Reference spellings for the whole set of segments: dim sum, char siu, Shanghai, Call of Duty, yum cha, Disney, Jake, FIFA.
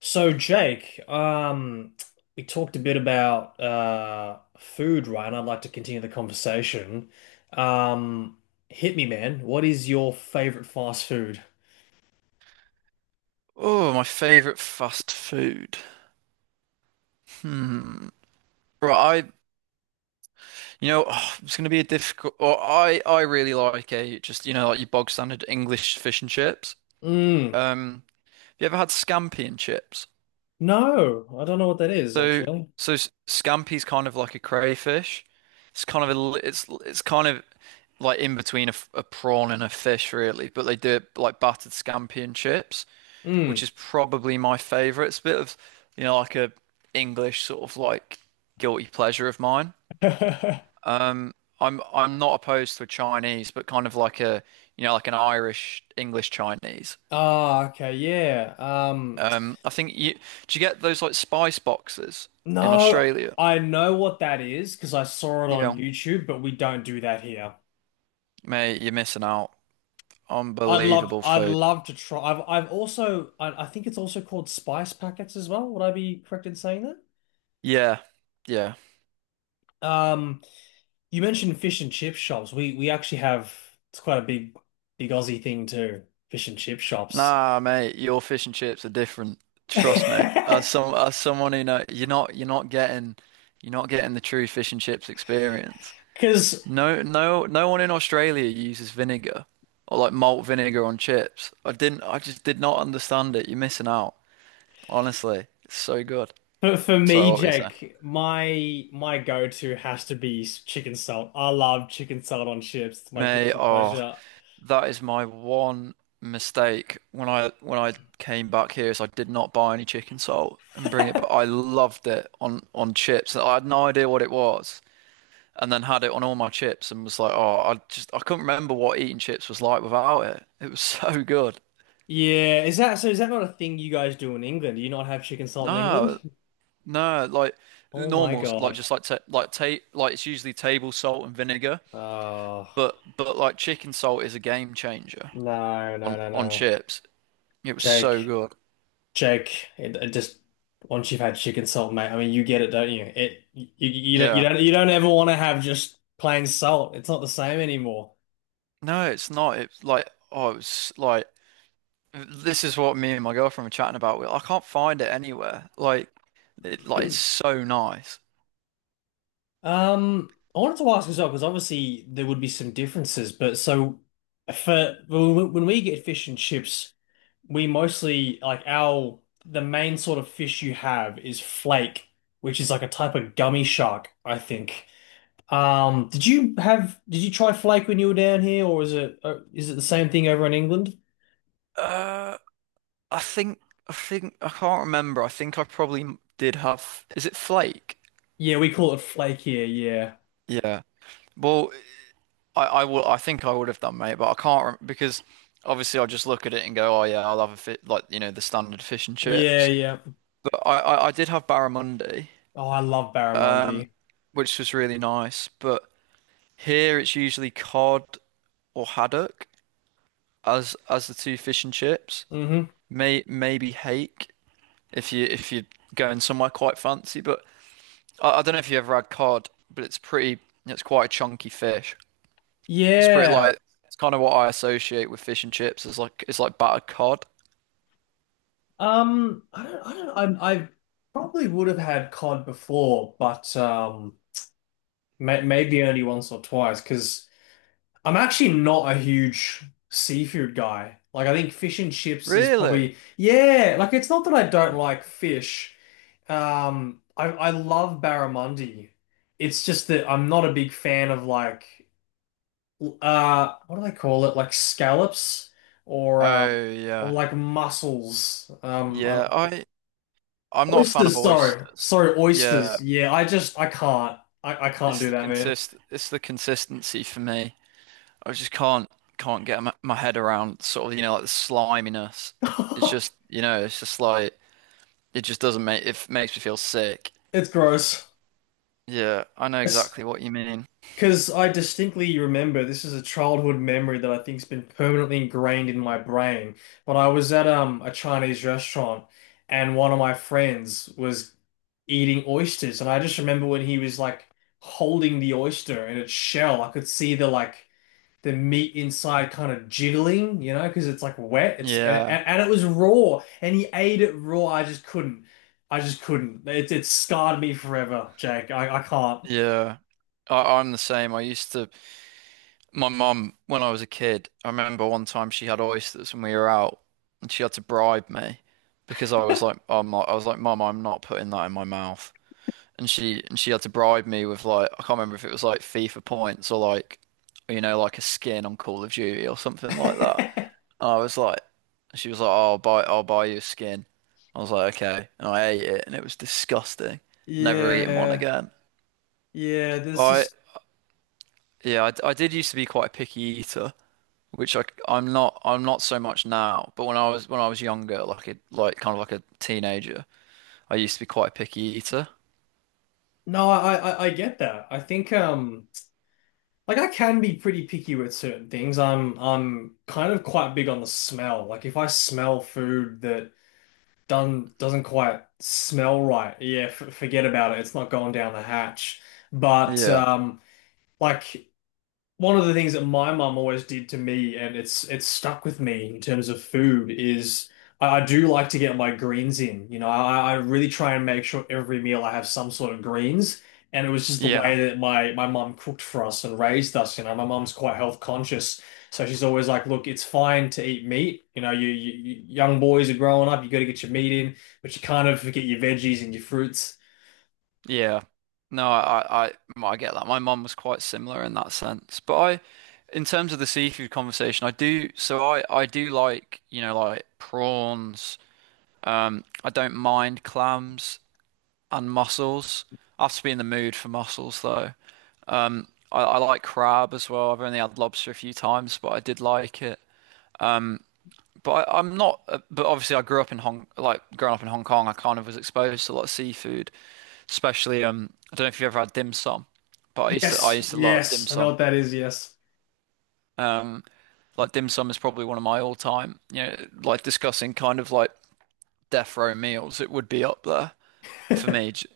So Jake, we talked a bit about food, right? And I'd like to continue the conversation. Um, Hit me, man. What is your favorite fast food? Oh, my favorite fast food. Hmm. Right, oh, it's going to be a difficult. Or I really like a just, like your bog standard English fish and chips. Mm, Um, have you ever had scampi and chips? no, I don't know what that is So, actually. Scampi's kind of like a crayfish. It's kind of it's kind of like in between a prawn and a fish, really. But they do it like battered scampi and chips, which Mm. is probably my favorite. It's a bit of, like a English sort of like guilty pleasure of mine. Um, I'm not opposed to a Chinese, but kind of like a, like an Irish English Chinese. Ah, okay, yeah. I think you Do you get those like spice boxes in No, Australia? I know what that is because I saw it on Yeah, YouTube, but we don't do that here. mate, you're missing out. I'd love Unbelievable I'd food. love to try. I think it's also called spice packets as well. Would I be correct in saying that? Yeah, yeah. Um, you mentioned fish and chip shops. We actually have it's quite a big Aussie thing too. Fish and chip shops. Nah, mate, your fish and chips are different. Trust me. As some as someone who know, you're not getting, you're not getting the true fish and chips experience. Because No, no, no one in Australia uses vinegar or like malt vinegar on chips. I just did not understand it. You're missing out. Honestly. It's so good. for Sorry, me, what were you saying? Jake, my go-to has to be chicken salt. I love chicken salt on chips. It's my Mate, guilty oh, pleasure. that is my one mistake when I came back here is I did not buy any chicken salt and bring it, but I loved it on chips. I had no idea what it was, and then had it on all my chips and was like, oh, I couldn't remember what eating chips was like without it. It was so good. Yeah, is that so? Is that not a thing you guys do in England? Do you not have chicken salt in England? No, no, like Oh my normals, like God. just like ta like ta like it's usually table salt and vinegar, Oh, but like chicken salt is a game changer no, no, no, on no. chips. It was so Jake, good. Jake, it just once you've had chicken salt, mate, I mean, you get it, don't you? It you, you don't you Yeah. don't you don't ever want to have just plain salt. It's not the same anymore. No, it's not. It's like, oh, it's like, this is what me and my girlfriend were chatting about. We- I can't find it anywhere. Like, it, like it's so nice. I wanted to ask as well because obviously there would be some differences, but so for when we get fish and chips, we mostly like our the main sort of fish you have is flake, which is like a type of gummy shark, I think. Did you try flake when you were down here, or is it the same thing over in England? Uh, I think, I can't remember. I think I probably did have, is it Flake? Yeah, we call it flake here. Yeah, Yeah. Well, I will, I think I would have done, mate, but I can't rem because obviously I just look at it and go, oh, yeah, I'll have a fit, like, the standard fish and yeah, chips. yeah. But I did have barramundi, Oh, I love um, barramundi. which was really nice, but. Here it's usually cod or haddock as the two fish and chips. Hmm. Maybe hake if you're going somewhere quite fancy. But I don't know if you ever had cod, but it's pretty. It's quite a chunky fish. It's pretty Yeah. like it's kind of what I associate with fish and chips. Is like it's like battered cod. I don't, I don't, I probably would have had cod before, but may, maybe only once or twice because I'm actually not a huge seafood guy. Like, I think fish and chips is Really? probably, yeah, like it's not that I don't like fish. I love barramundi. It's just that I'm not a big fan of like, what do they call it? Like scallops or, um, Oh or yeah, like mussels. I yeah. don't- I I'm not a fan of Oysters, sorry. oysters. Sorry, Yeah, oysters. Yeah, I just, I can't. I can't it's do the that, man. consist it's the consistency for me. I just can't get my, my head around sort of, like the sliminess. It's just, it's just like, it just doesn't make it makes me feel sick. It's gross. Yeah, I know exactly what you mean. Because I distinctly remember this is a childhood memory that I think's been permanently ingrained in my brain. When I was at a Chinese restaurant and one of my friends was eating oysters, and I just remember when he was like holding the oyster in its shell, I could see the like the meat inside kind of jiggling, you know, because it's like wet. It's Yeah, and it was raw, and he ate it raw. I just couldn't. I just couldn't. It scarred me forever, Jake. I can't. yeah. I'm the same. I used to, my mum when I was a kid. I remember one time she had oysters when we were out, and she had to bribe me because I was like, I'm not, I was like, Mum, I'm not putting that in my mouth, and she had to bribe me with like, I can't remember if it was like FIFA points or like, like a skin on Call of Duty or something like that. And I was like, she was like, oh, I'll buy you a skin. I was like, okay, and I ate it and it was disgusting. Never eating one Yeah. again. Yeah, there's But just yeah, I did used to be quite a picky eater, which I'm not, I'm not so much now. But when I was younger, like a like kind of like a teenager, I used to be quite a picky eater. no, I get that. I think like I can be pretty picky with certain things. I'm kind of quite big on the smell. Like if I smell food that done doesn't quite smell right, yeah, f forget about it. It's not going down the hatch. But Yeah, like One of the things that my mum always did to me, and it's stuck with me in terms of food, is I do like to get my greens in. You know, I really try and make sure every meal I have some sort of greens. And it was just the yeah. way that my mum cooked for us and raised us. You know, my mum's quite health conscious, so she's always like, "Look, it's fine to eat meat. You know, young boys are growing up. You got to get your meat in, but you kind of forget your veggies and your fruits." Yeah. No, I well, I get that. My mum was quite similar in that sense. But in terms of the seafood conversation, so I do like, like prawns. I don't mind clams and mussels. I have to be in the mood for mussels though. I like crab as well. I've only had lobster a few times, but I did like it. But I, I'm not. But obviously, I grew up in Hong, like growing up in Hong Kong, I kind of was exposed to a lot of seafood, especially. I don't know if you've ever had dim sum, but I Yes, used to love dim yes, I know sum. what that is. Yes. Like dim sum is probably one of my all-time. You know, like discussing kind of like death row meals, it would be up there for me. J-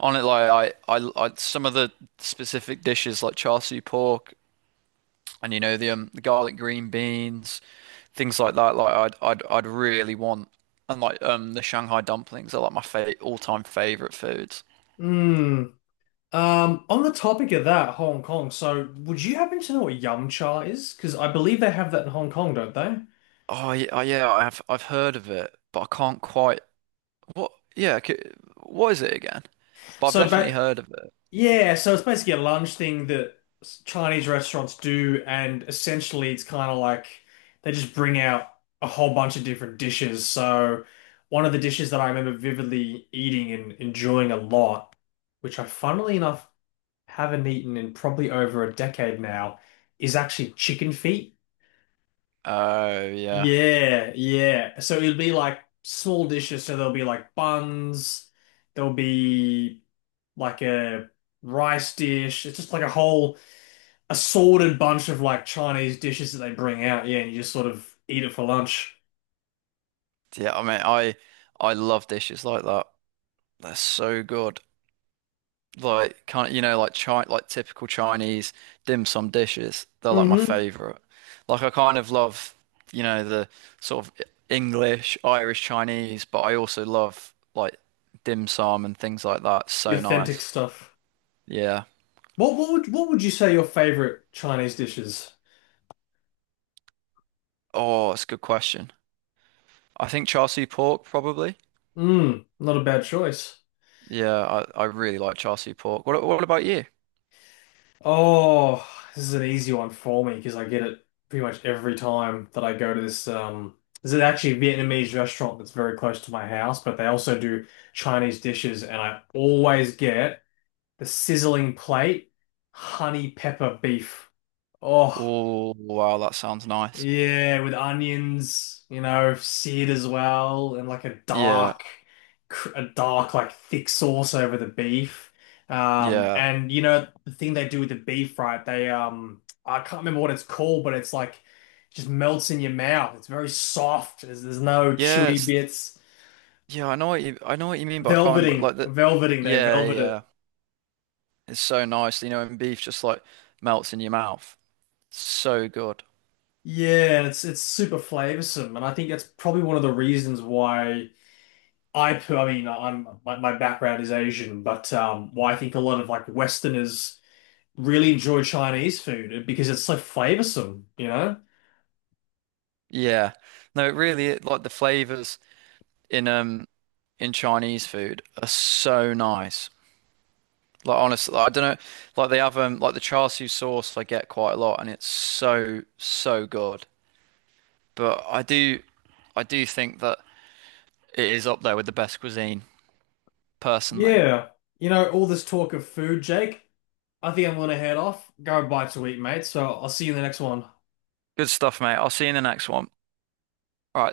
On it, Like some of the specific dishes like char siu pork, and you know the garlic green beans, things like that. Like I'd really want, and like the Shanghai dumplings are like my fa all-time favorite foods. Hmm. On the topic of that, Hong Kong, so would you happen to know what yum cha is? Because I believe they have that in Hong Kong, don't they? Oh yeah, oh, yeah, I've heard of it, but I can't quite, what yeah, c what is it again? But I've So, definitely but heard of it. yeah, so it's basically a lunch thing that Chinese restaurants do, and essentially it's kind of like they just bring out a whole bunch of different dishes. So, one of the dishes that I remember vividly eating and enjoying a lot, which I funnily enough haven't eaten in probably over a decade now, is actually chicken feet. Oh yeah. Yeah, yeah. So it'll be like small dishes. So there'll be like buns, there'll be like a rice dish. It's just like a whole assorted bunch of like Chinese dishes that they bring out. Yeah, and you just sort of eat it for lunch. Yeah, I love dishes like that. They're so good. Like kind of, you know, like chi like typical Chinese dim sum dishes. They're like my Mm-hmm. favorite. Like I kind of love, you know, the sort of English, Irish, Chinese, but I also love like dim sum and things like that. The So authentic nice. stuff. Yeah. What would you say your favorite Chinese dishes? Oh, it's a good question. I think char siu pork probably. Mm, not a bad choice. Yeah, I really like char siu pork. What about you? Oh, this is an easy one for me because I get it pretty much every time that I go to this. This is actually a Vietnamese restaurant that's very close to my house, but they also do Chinese dishes, and I always get the sizzling plate, honey pepper beef. Oh. Oh, wow, that sounds nice. Yeah, with onions, you know, seared as well, and like a Yeah, dark, a dark, like thick sauce over the beef. Yeah. And you know, the thing they do with the beef, right? I can't remember what it's called, but it's like just melts in your mouth. It's very soft. There's no Yeah, chewy it's bits. Yeah, I know what you mean, but I can't remember Velveting, like the, velveting, they yeah, velvet yeah. it. It's so nice, you know, and beef just like melts in your mouth. So good. Yeah, and it's super flavorsome, and I think that's probably one of the reasons why. I mean, my background is Asian, but well, I think a lot of like Westerners really enjoy Chinese food because it's so flavoursome, you know? Yeah. No, it really it, like the flavors in um in Chinese food are so nice. Like honestly, like, I don't know, like they have like the char siu sauce I get quite a lot and it's so so good. But I do think that it is up there with the best cuisine personally. Yeah, you know, all this talk of food, Jake. I think I'm gonna head off, go bite to eat, mate. So I'll see you in the next one. Good stuff, mate. I'll see you in the next one. All right.